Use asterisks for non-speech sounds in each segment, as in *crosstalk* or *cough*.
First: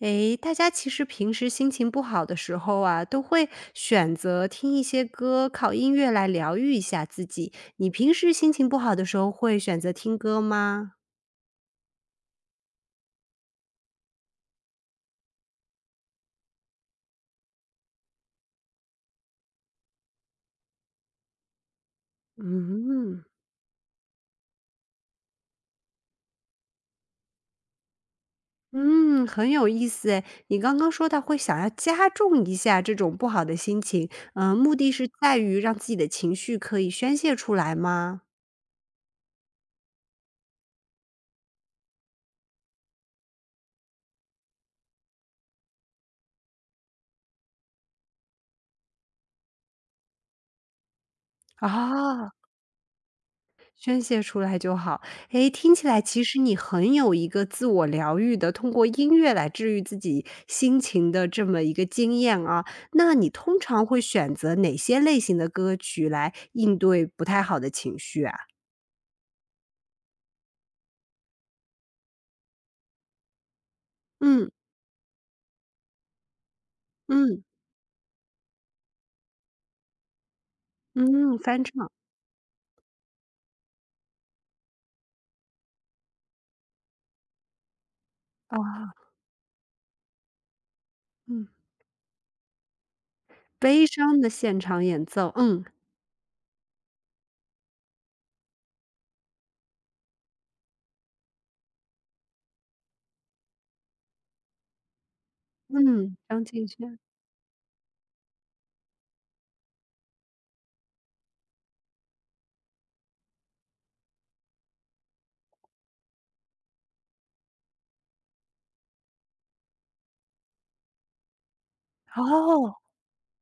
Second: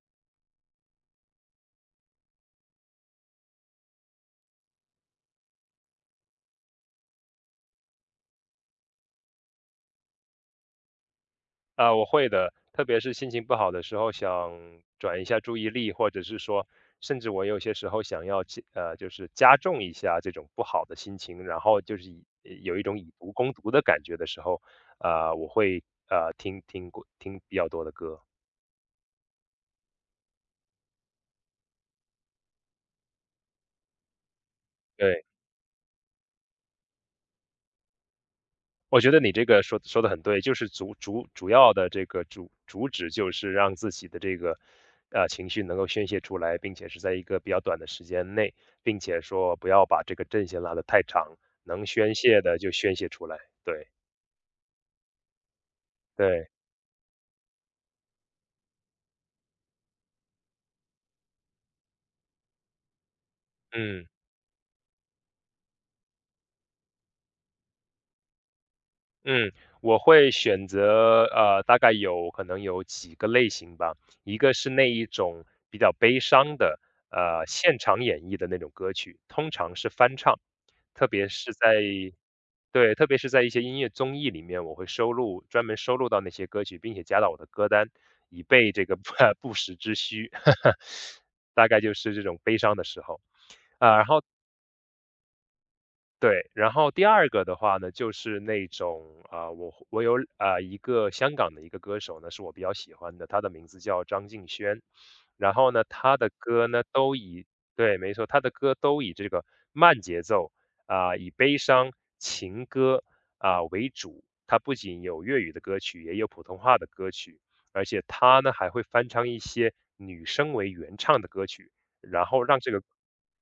诶，大家其实平时心情不好的时候啊，都会选择听一些歌，靠音乐来疗愈一下自己。你平时心情不好的时候会选择听歌吗？啊，我会的，特别是心情不好的时候，想转移一下注意力，或者是说，甚至我有些时候想要就是加重一下这种不好的心情，然后就是有一种以嗯毒攻毒的感觉的时候，啊、我会听比较多的歌，嗯，很有意思诶。你刚刚说到会想要加重一下这种不好的心情，嗯，目的是对。在于让自己的情绪可以宣泄出来吗？我觉得你这个说的很对，就是主要的这个主旨就是让自己的这个情绪能够宣泄出来，并且是在一个比较短的时间内，并且说不要把这个阵线拉得太长，能宣啊。泄的就宣泄出来。对宣泄出来就好。诶，听起来其实对，你很有一个自我疗愈的，通过音乐来治愈自己心情的这么一个经验啊。那你通常会嗯。选择哪些类型的歌曲来应对不太好的情绪啊？嗯，我会选择大概有可能有几个类型吧。一嗯，个是那一种比较悲伤的，嗯，现场演绎的那种歌曲，通常是翻唱，特别嗯，是翻在唱，对，特别是在一些音乐综艺里面，我会专门收录到那些歌曲，并且加到我的歌单，以备啊，这个 *laughs* 不时之需。*laughs* 嗯，大概就是这种悲伤的时候悲啊、然伤后。的现场演奏，嗯，对，然后第二个的话呢，就是那种啊、我有啊、一个香港的一个歌手呢，是我比较喜欢的，他的名字叫张敬轩，然后呢，嗯，他的张敬歌呢轩，都以对，没错，他的歌都以这个慢节奏啊、以悲伤情歌啊、为主。他不仅有粤语的歌曲，也有普通话的歌曲，而且他呢还会翻唱一些女生为原唱的歌曲，然后让这哦，个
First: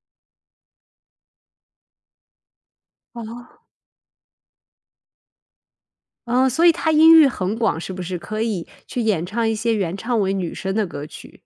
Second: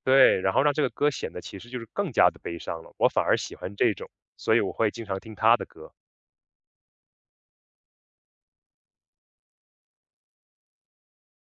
对，然后让这个歌显得其实就是更加的悲伤了，我反而喜哦，欢这种，所以我会经常听他的歌。嗯，所以他音域很广，是不是可以去演唱一些原唱为女生的歌曲？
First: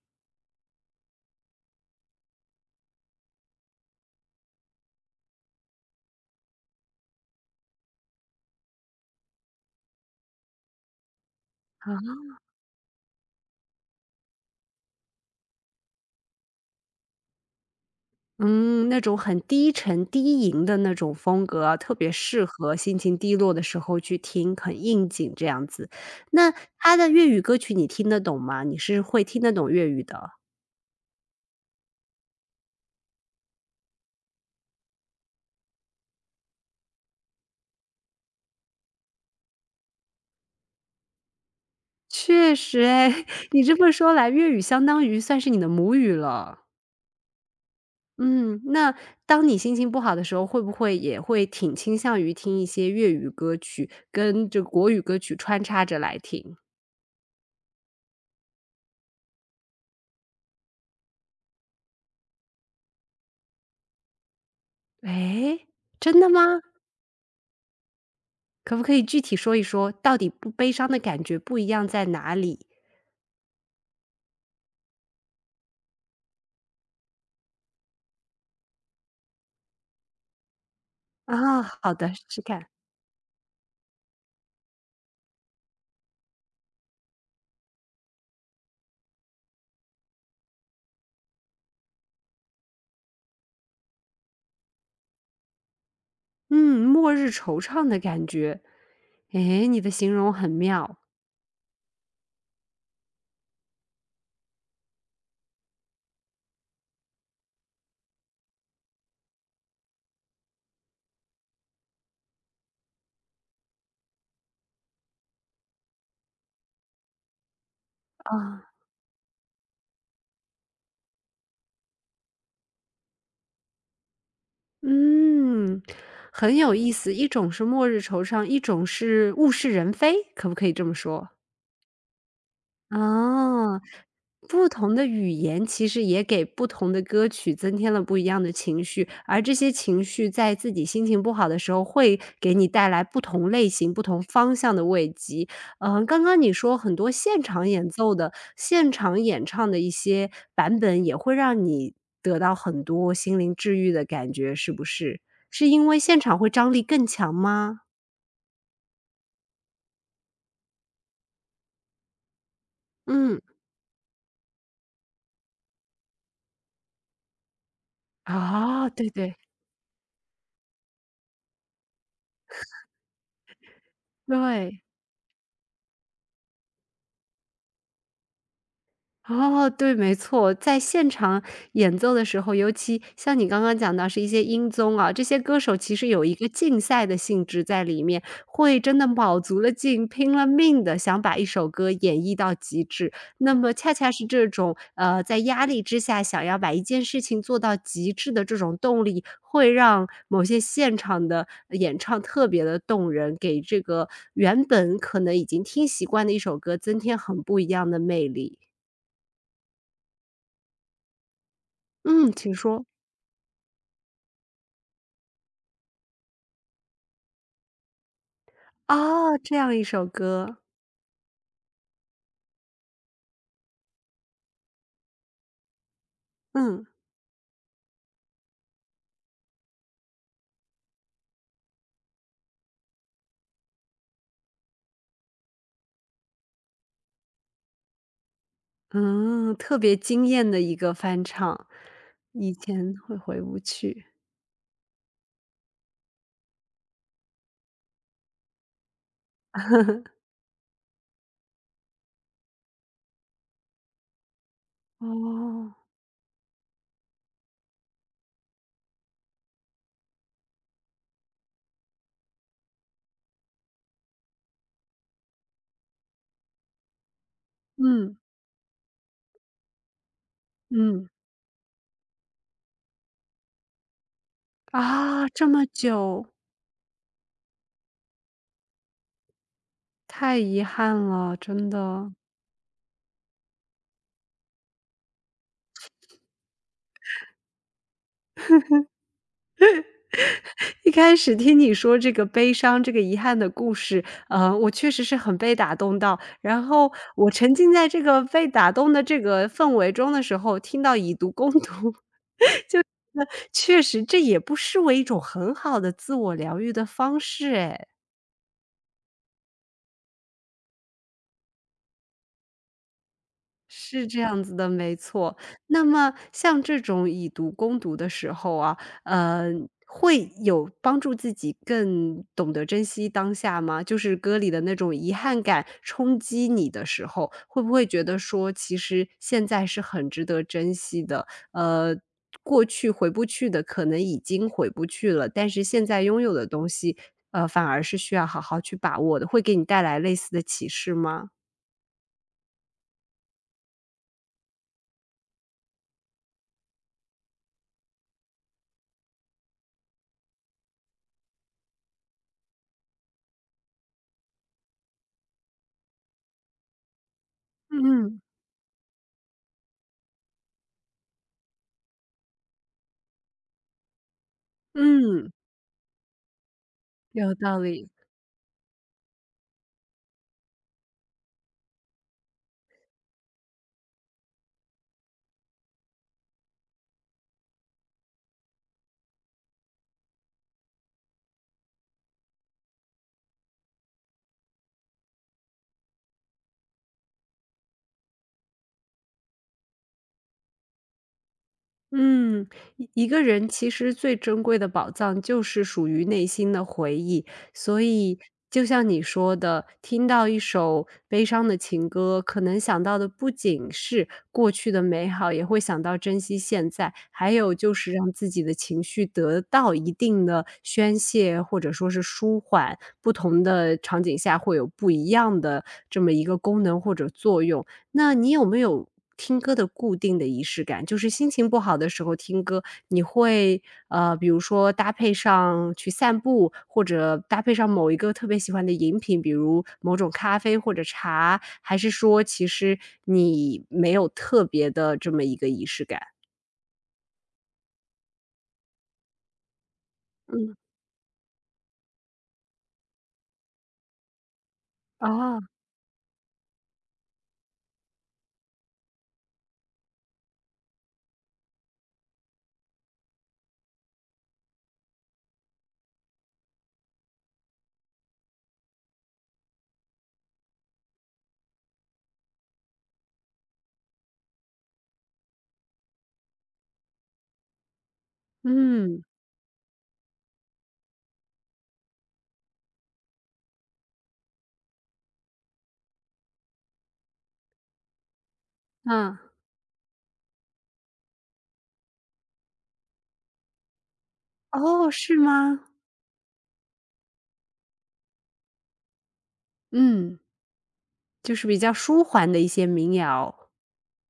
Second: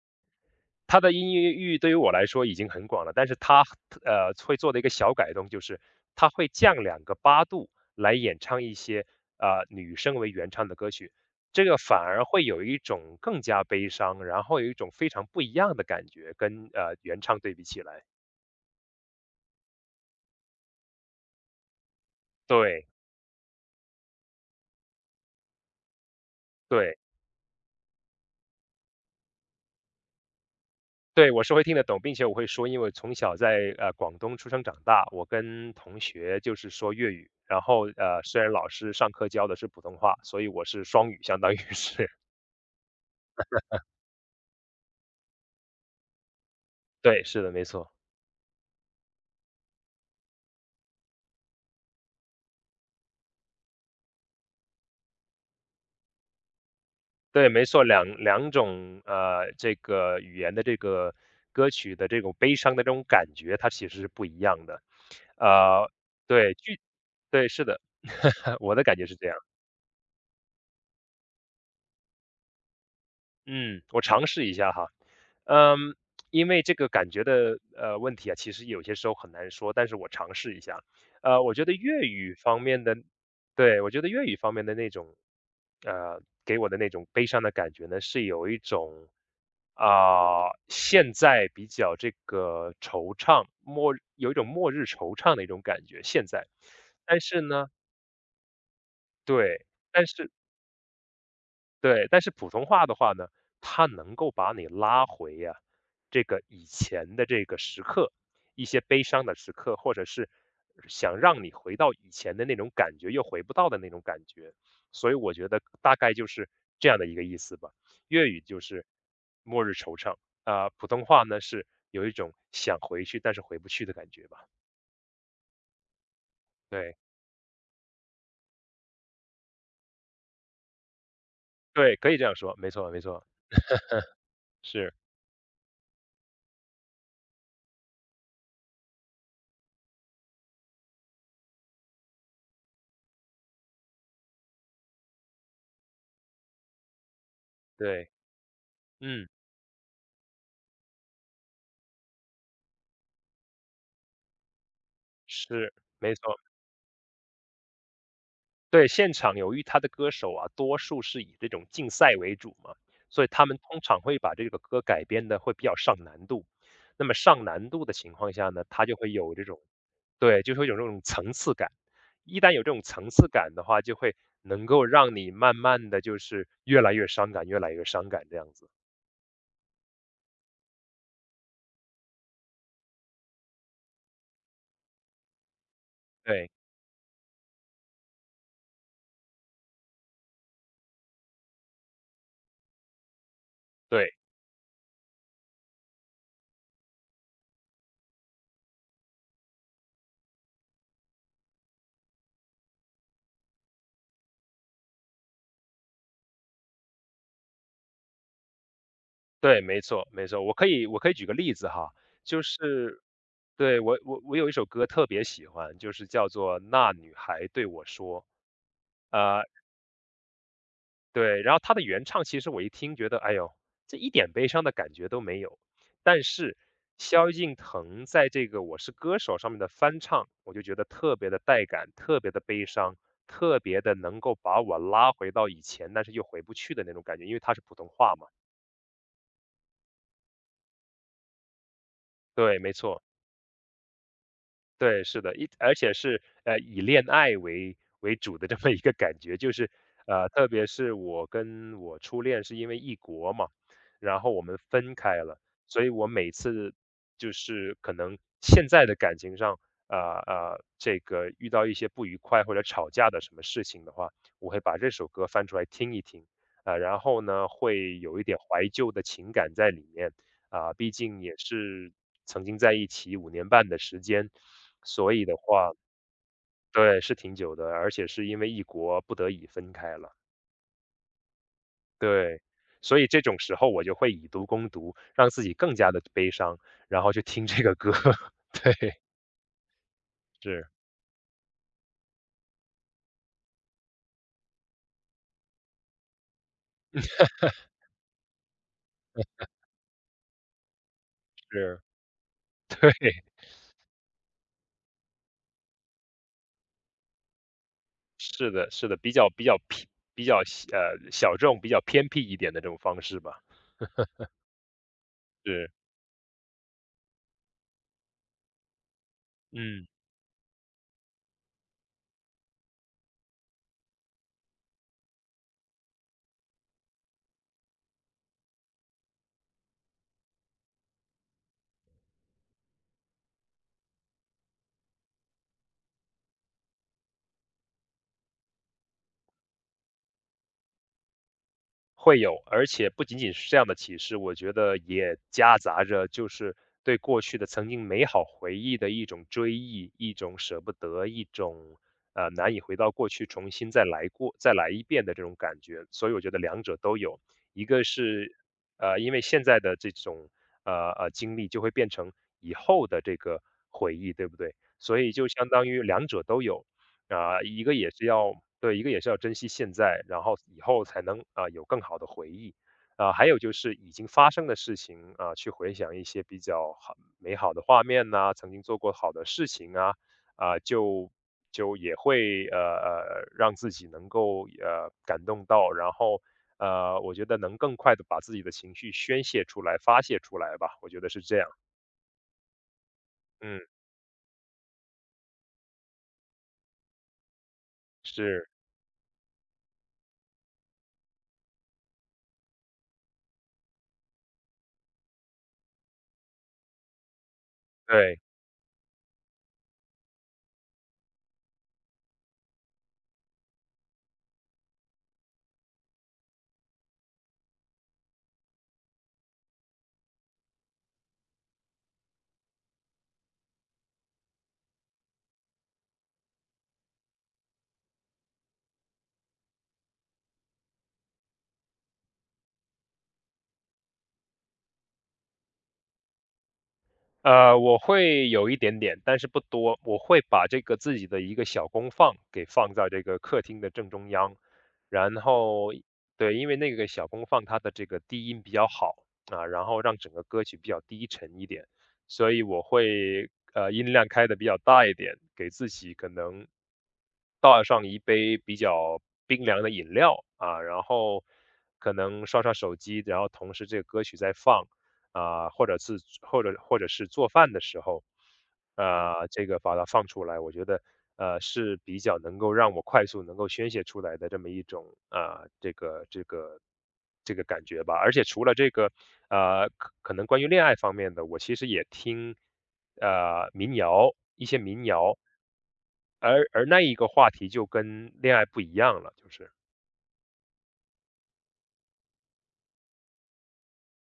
他的音乐域对于我来说已经很广了，但是他，会做的一个小改动就是他会降两个八度来演唱一些，女生为原唱的歌曲，这个啊？反而会有一种更加悲伤，然后有一种非常不一样的感觉，跟，原唱对比起来。嗯，那种很低沉低吟的那种风格啊特别适合对，心情低落的时候去听，很应景这样子。那他对。的粤语歌曲你听得懂吗？你是会听得懂粤语的？对，我是会听得懂，并且我会说，因为从小在广东出生长大，我跟同学就是说粤语，然后虽然老师上课教的是普通话，所以我是双语，相当于是，确实哎，*laughs* 你这么说来，粤语相当于算是你的母语了。*laughs* 对，是的，没错，嗯，那当你心情不好的时候，会不会也会挺倾向于听一些粤语歌曲，跟这国语歌曲穿插着来听？对，没错，两种这个语言的这个歌曲的这种悲伤的这种感觉，它其实是不一样的，哎，呃，真的对，吗？对是的，*laughs* 我可的不可感以觉是具这体样，说一说，到底不悲伤的感觉不一样在哪里？嗯，我尝试一下哈。嗯，因为这个感觉的问题啊，其实有些时候很难说，但是我尝试一下。我啊，觉得好粤的，试语试方看。面的，对，我觉得粤语方面的那种，给我的那种悲伤的感觉呢，是有一种啊、现在比较这个惆怅，有一种末日惆怅的一种感觉。现在，嗯，末但日是惆呢，怅的感觉。诶，对，你的但形是容很妙对，但是普通话的话呢，它能够把你拉回呀、这个以前的这个时刻，一些悲伤的时刻，或者是想让你回到以前的那种感觉，又回不到的那种感觉。所以我觉得大概就是这样的一个意思吧。粤语就啊，是末日惆怅啊、普通话呢是有一种想回去但是回不去的感觉吧。嗯，很有意对思。一种是末日惆怅，一种是物是人非，可不可以这么说？对，可以这样说，没错没错，哦，不是同的语言其实也给不同的歌曲增添了不一样的情绪，而这些情绪在自己心情不好的时候，会给你带来不同类型、不同方向的慰藉。嗯，刚刚你说很多现场演对，奏的、现场嗯，演唱的一些版本，也会让你得到很多心灵治愈的感觉，是不是？是是因为没现错。场会张力更强吗？对，现场由于他的歌手啊，多数是以这种竞赛为主嘛，所以嗯，他们通常会把这个歌改编的会比较上难度。那么上难度的情况下呢，它啊，就对会对，有这种对，就会有这种层次感。一旦有这种层次感的话，就会能对。够让你慢慢的就是越来越伤感，越来越伤感这样子。哦，对，没错，在现场演奏的时候，尤其像你刚刚讲到是一些音综啊，这些歌手其实有一个对竞赛的性质在里面，会真的卯足了劲、拼了命的想把一首歌演绎到极致。那么恰恰对是这种，在压力之下想要把一件事情做到极致的这种动力，会让某些现场的演唱特别的动人，给这个原本可能已经听习惯的一首歌增添很不一样的魅力。对，没错没错，我可以举个例子哈，嗯，就请说。是对我有一首歌特别喜欢，就是叫做《那女孩对我说》。哦，呃，这样一首歌，对，然后他的原唱其实我一听觉得，哎呦，这一点悲伤的感觉都没有。但是嗯，萧敬腾在这个《我是歌手》上面的翻唱，我就觉得特别的带感，特别的悲伤，特别的能够把我拉回到以前，但是又回不去的那种感觉，因为它是普通话嘛。嗯，特别惊艳的一个翻唱，以对，没前错。会回不去。对，是的，而且是，以恋爱为主的这么一个感觉，就是，*laughs* 特别是我跟我初恋是因为异国嘛，然后我们分开了，哦，所以我每次就是可能现在的感情上，呃这个遇到一些不愉快或者吵架的什么事情的话，我会把这首歌翻出来听一听，啊，然后呢，会嗯，有一点怀旧的情感在里面，啊，毕嗯，竟也是曾经在一起5年半的时间，所以啊，的这么话久，对，是挺久的，而且是因为异国不得已分开了，太遗憾了，真的。对。所以这种时候我就会以毒攻毒，让自己更加的悲伤，然后去听这个歌，*laughs* 对，是 *laughs* 一开始听你说这个悲伤、这个遗憾的故事，我确实是很被打动到，然后我沉浸在这个被打动的这个氛围中的时候，听到以毒攻是，毒，对，那确实，这也不失为一种很好的自我疗愈的方式哎。是的是的，比较偏比较小众、比较偏僻一点的这种方式吧，是这样子的，没错。是，那么像这种以毒攻毒的时候啊，呃，嗯。会有帮助自己更懂得珍惜当下吗？就是歌里的那种遗憾感冲击你的时候，会不会觉得说其实现在是很值得珍惜的？呃，过去回不去的，可能已经回不去了，但是现在拥有的东西，反而是需要好好去把握的，会给你带来类似的启示吗？会有，而且不仅仅是这样的启示，我觉得也夹杂着就是对过去的曾经美好回忆的一种追忆，一种舍不得，一种难以回到过去重新再来过、再来一遍的这种感觉。所以我觉得两者都有，一个嗯嗯。是因为现在的这种经历就会变成以后的这个回忆，对不对？所以就嗯相当于两者都有。有啊，道一个理，也是要对，一个也是要珍惜现在，然后以后才能啊有更好的回忆。啊，还有就是已经发生的事情啊，去回想一些比较美好的画面呐、曾经做过好的事情啊，啊，就也会让自己能够感动到，然后我觉得能更快的把自己的情绪宣泄出来、发泄出来吧，我觉得是这样。嗯，一个人嗯，其实最珍贵的宝藏就是属于内心的回忆，所以是，就像你说的，听到一首悲伤的情歌，可能想到的不仅是过去的美好，也会想到珍惜现在，还有就是让对。自己的情绪得到一定的宣泄或者说是舒缓，不同的场景下会有不一样的这么一个功能或者作用。那你有没有听歌的固定的仪式感？就是心情不好的时候听歌，你会，比如说搭配上去散步，或者搭配上某一个特别喜欢的饮品，比如某种咖啡或者茶，还是说其实你没有特别的这么一个仪式感？我会有一点点，但是不多。我会把嗯，这个自己的一个小功放给放在这个客厅的正中央，然哦，后对，因为那个小功放它的这个低音比较好啊，然后让整个歌曲比较低沉一点，所以我会音量开的比较大一点，给自己可能倒上一杯比较冰凉的饮料啊，然后可能刷刷手机，然后同时这个歌曲在放。啊，或者是做饭的时候，嗯，啊，这个把它放出来，我觉得，是比较能够让我快速能够宣泄出来的这么一种，啊，这个感觉吧。而且除了这个，嗯，可能关于恋爱方面的，我其实也听，民谣，一些民哦，是谣，吗？而那一个话题就跟恋爱不一样了，就是。嗯，就是比较舒缓的一些民谣，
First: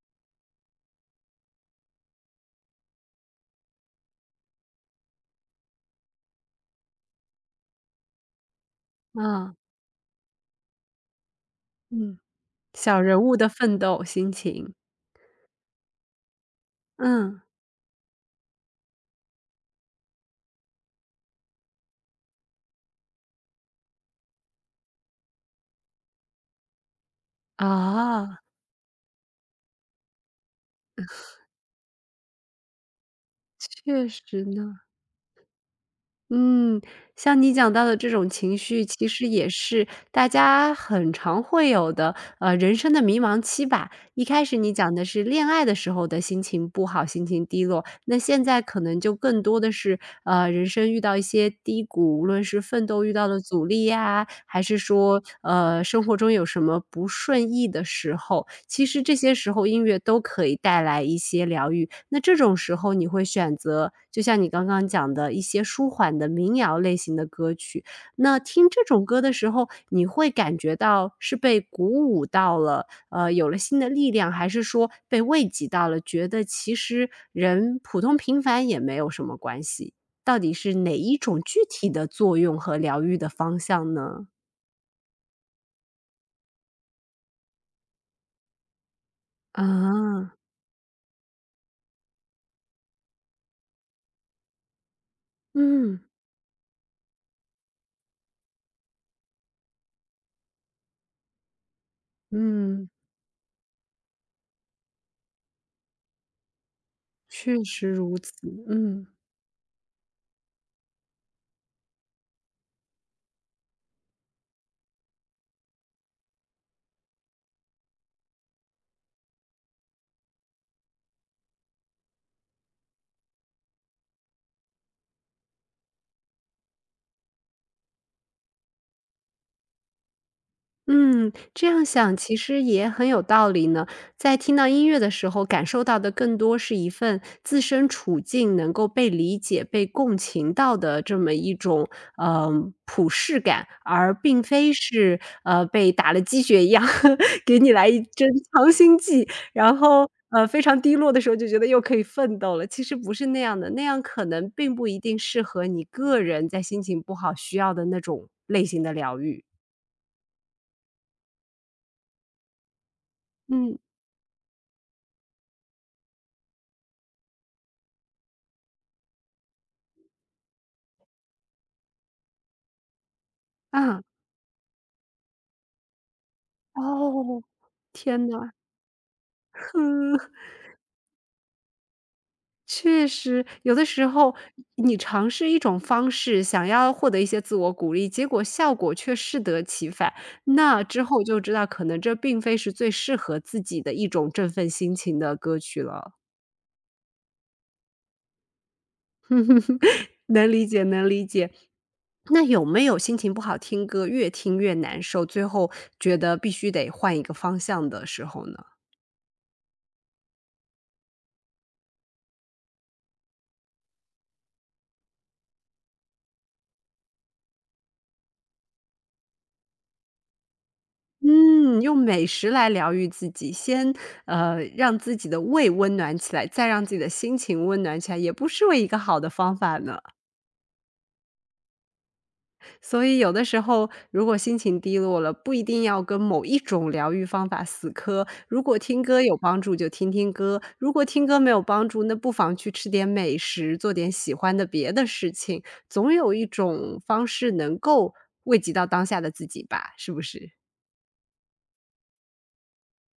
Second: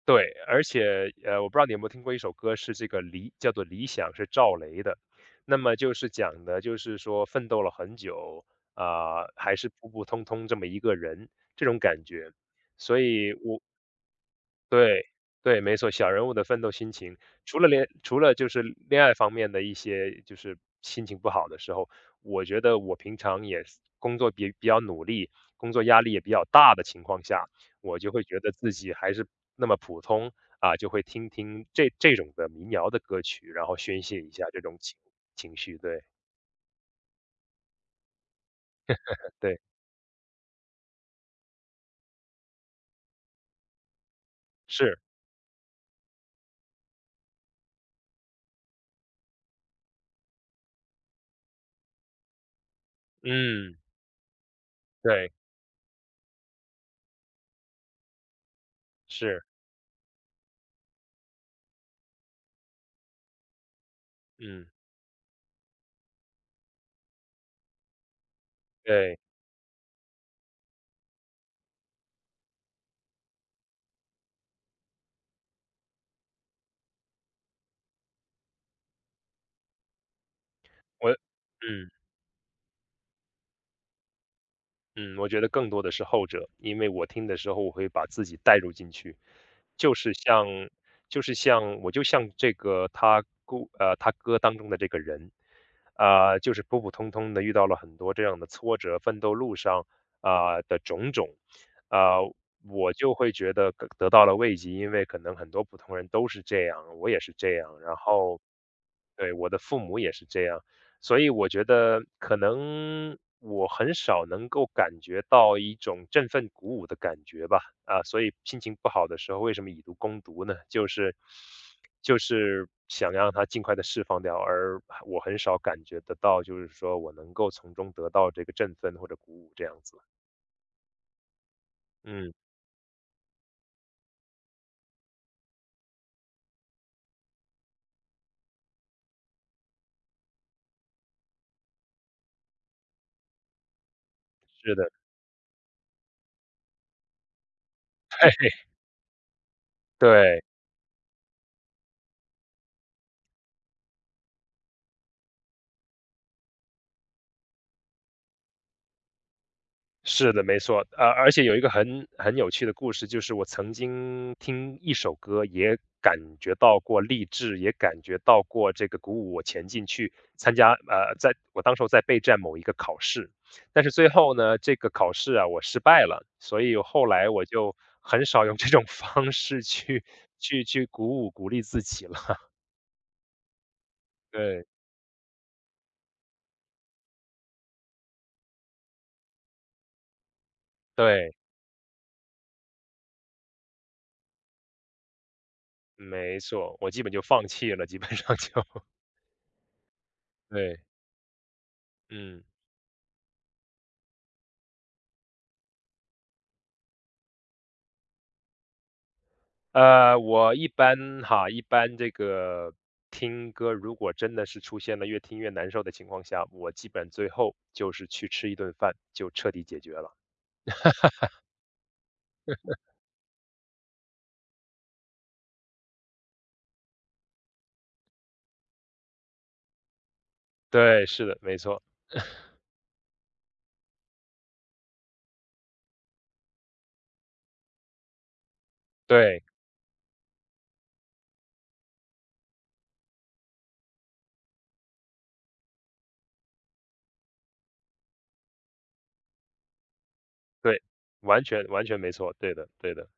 对，而且，我不知道你有没有听过一首歌，是这个叫做《理想》，是赵雷的。那么就是讲的，就是说奋斗了很久，啊、嗯，还是普普通通这么一个人，这种感嗯，觉。所小人以物的我，奋斗心情，对，对，没错，小人物的奋斗心情，嗯。除了就是恋爱方面的一些就是心情不好的时候，我觉得我平常也是工作比较努力，工作压力也比较大的情况下，我就会啊，觉得自己还是那么普通啊，就会听听这种的民谣的歌曲，然后宣确泄一实下这种呢。情绪。对，嗯，像你讲到的这种情绪，其实也对，是大家很常会有的，人生的迷茫期吧。一开始你讲是，的是恋爱的时候的心情不好，心情低落，那现在可能就更多的是，人生遇到一些低谷，无论是奋斗遇到的阻嗯，力呀，还是说，对，生活中有什么不顺意的时候，其实这些是，时候音乐都可以带来一些疗愈。那这种时候你会选择，就像你刚嗯，刚讲的一些舒缓的民谣类型的歌曲，那听这种对，歌的时候，你会感觉到是被鼓舞到了，有了新的力量，还是说被慰藉到了，觉得其实人普通平凡也没有什么关系？到底是哪我一种具体嗯。的作用和疗愈的方向呢？嗯，我觉得更多的是后者，因为我听的时候我会把自己带入进去，就是啊，像就是像我就像这个他歌当中的这个人，嗯，啊、就是普普通通的遇到了很多这样的挫折，奋斗路上啊、的种种，啊、嗯，我就会觉得得到了慰藉，因为可能很多普通人都是这样，我也是这确样，实然如此，后嗯。对我的父母也是这样。所以我觉得可能我很少能够感觉到一种振奋鼓舞的感觉吧，啊，所以心情不好的时候，为什么以毒攻毒呢？就是想让它尽快的释放掉，而我很少感觉得到，就是说我能够从中得到这个振奋或者鼓舞这样子。嗯，这样想嗯，其实也很有道理呢。在听到音乐的时候，感受到的更多是一份自身处境能够被理解、被共情到的这么一种嗯，普适感，而并非是的，是被打了鸡血一样 *laughs* 给你来一针强心剂，然后对。非常低落的时候就觉得又可以奋斗了。其实不是那样的，那样可能并不一定适合你个人在心情不好需要的那种类型的疗愈。是的，没错。而且有一个很有趣的故事，就是我曾嗯经听一首歌，也感觉到过励志，也感觉到过这个鼓舞我前进去参加。在我当时候在备战某一个考试，但是啊。最后呢，这个考试啊，我失败了，所以后来哦，我就很天少呐，用这种 *laughs* 方式 *laughs* 去嗯，去去鼓舞鼓励自己了。*laughs* 确实，有的时候对你尝试一种方式，想要获得一些自我鼓励，结果效果却适得其反。那之后对，就知道，可能这并非是最适合自己的一种振奋心情的歌曲了。没错，我基本就放弃了，基本上就 *laughs* 能 *laughs* 理对，解，能理解。嗯。那有没有心情不好听歌，越听越难受，最后觉得必须得换一个方向的时候呢？我一般这个听歌，如果真的是出现了越听越难受的情况下，我基本最后就是去吃一顿饭，就彻底解决了。嗯，用美食来疗愈自己，先，让自己的胃温暖起来，再让自己的心情温暖起来，也不失为一个好的方法呢。对，是的，没错，所以有的时候，如果心情低落了，不一定要跟某一种疗愈方法死磕。如果听歌有对帮助，就听听歌；如果听歌没有帮助，那不妨去吃点美食，做点喜欢的别的事情，总有一种方式能够慰藉到当下的自己吧，是不是？对，完全完全没错，对的对的，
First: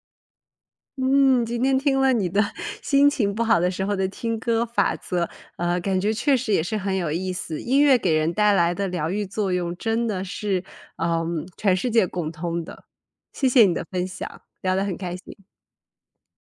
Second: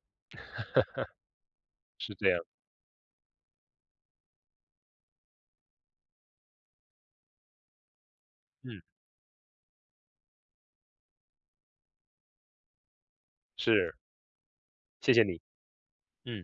嗯，今天听了是你这样，的 *laughs* 心情不好的时候的听歌法则，感觉确实也是很有意思。音乐给人带来嗯，的疗愈作用真的是，嗯，全世界共通的。谢谢你的是，分享，聊得很谢开谢心。你，嗯。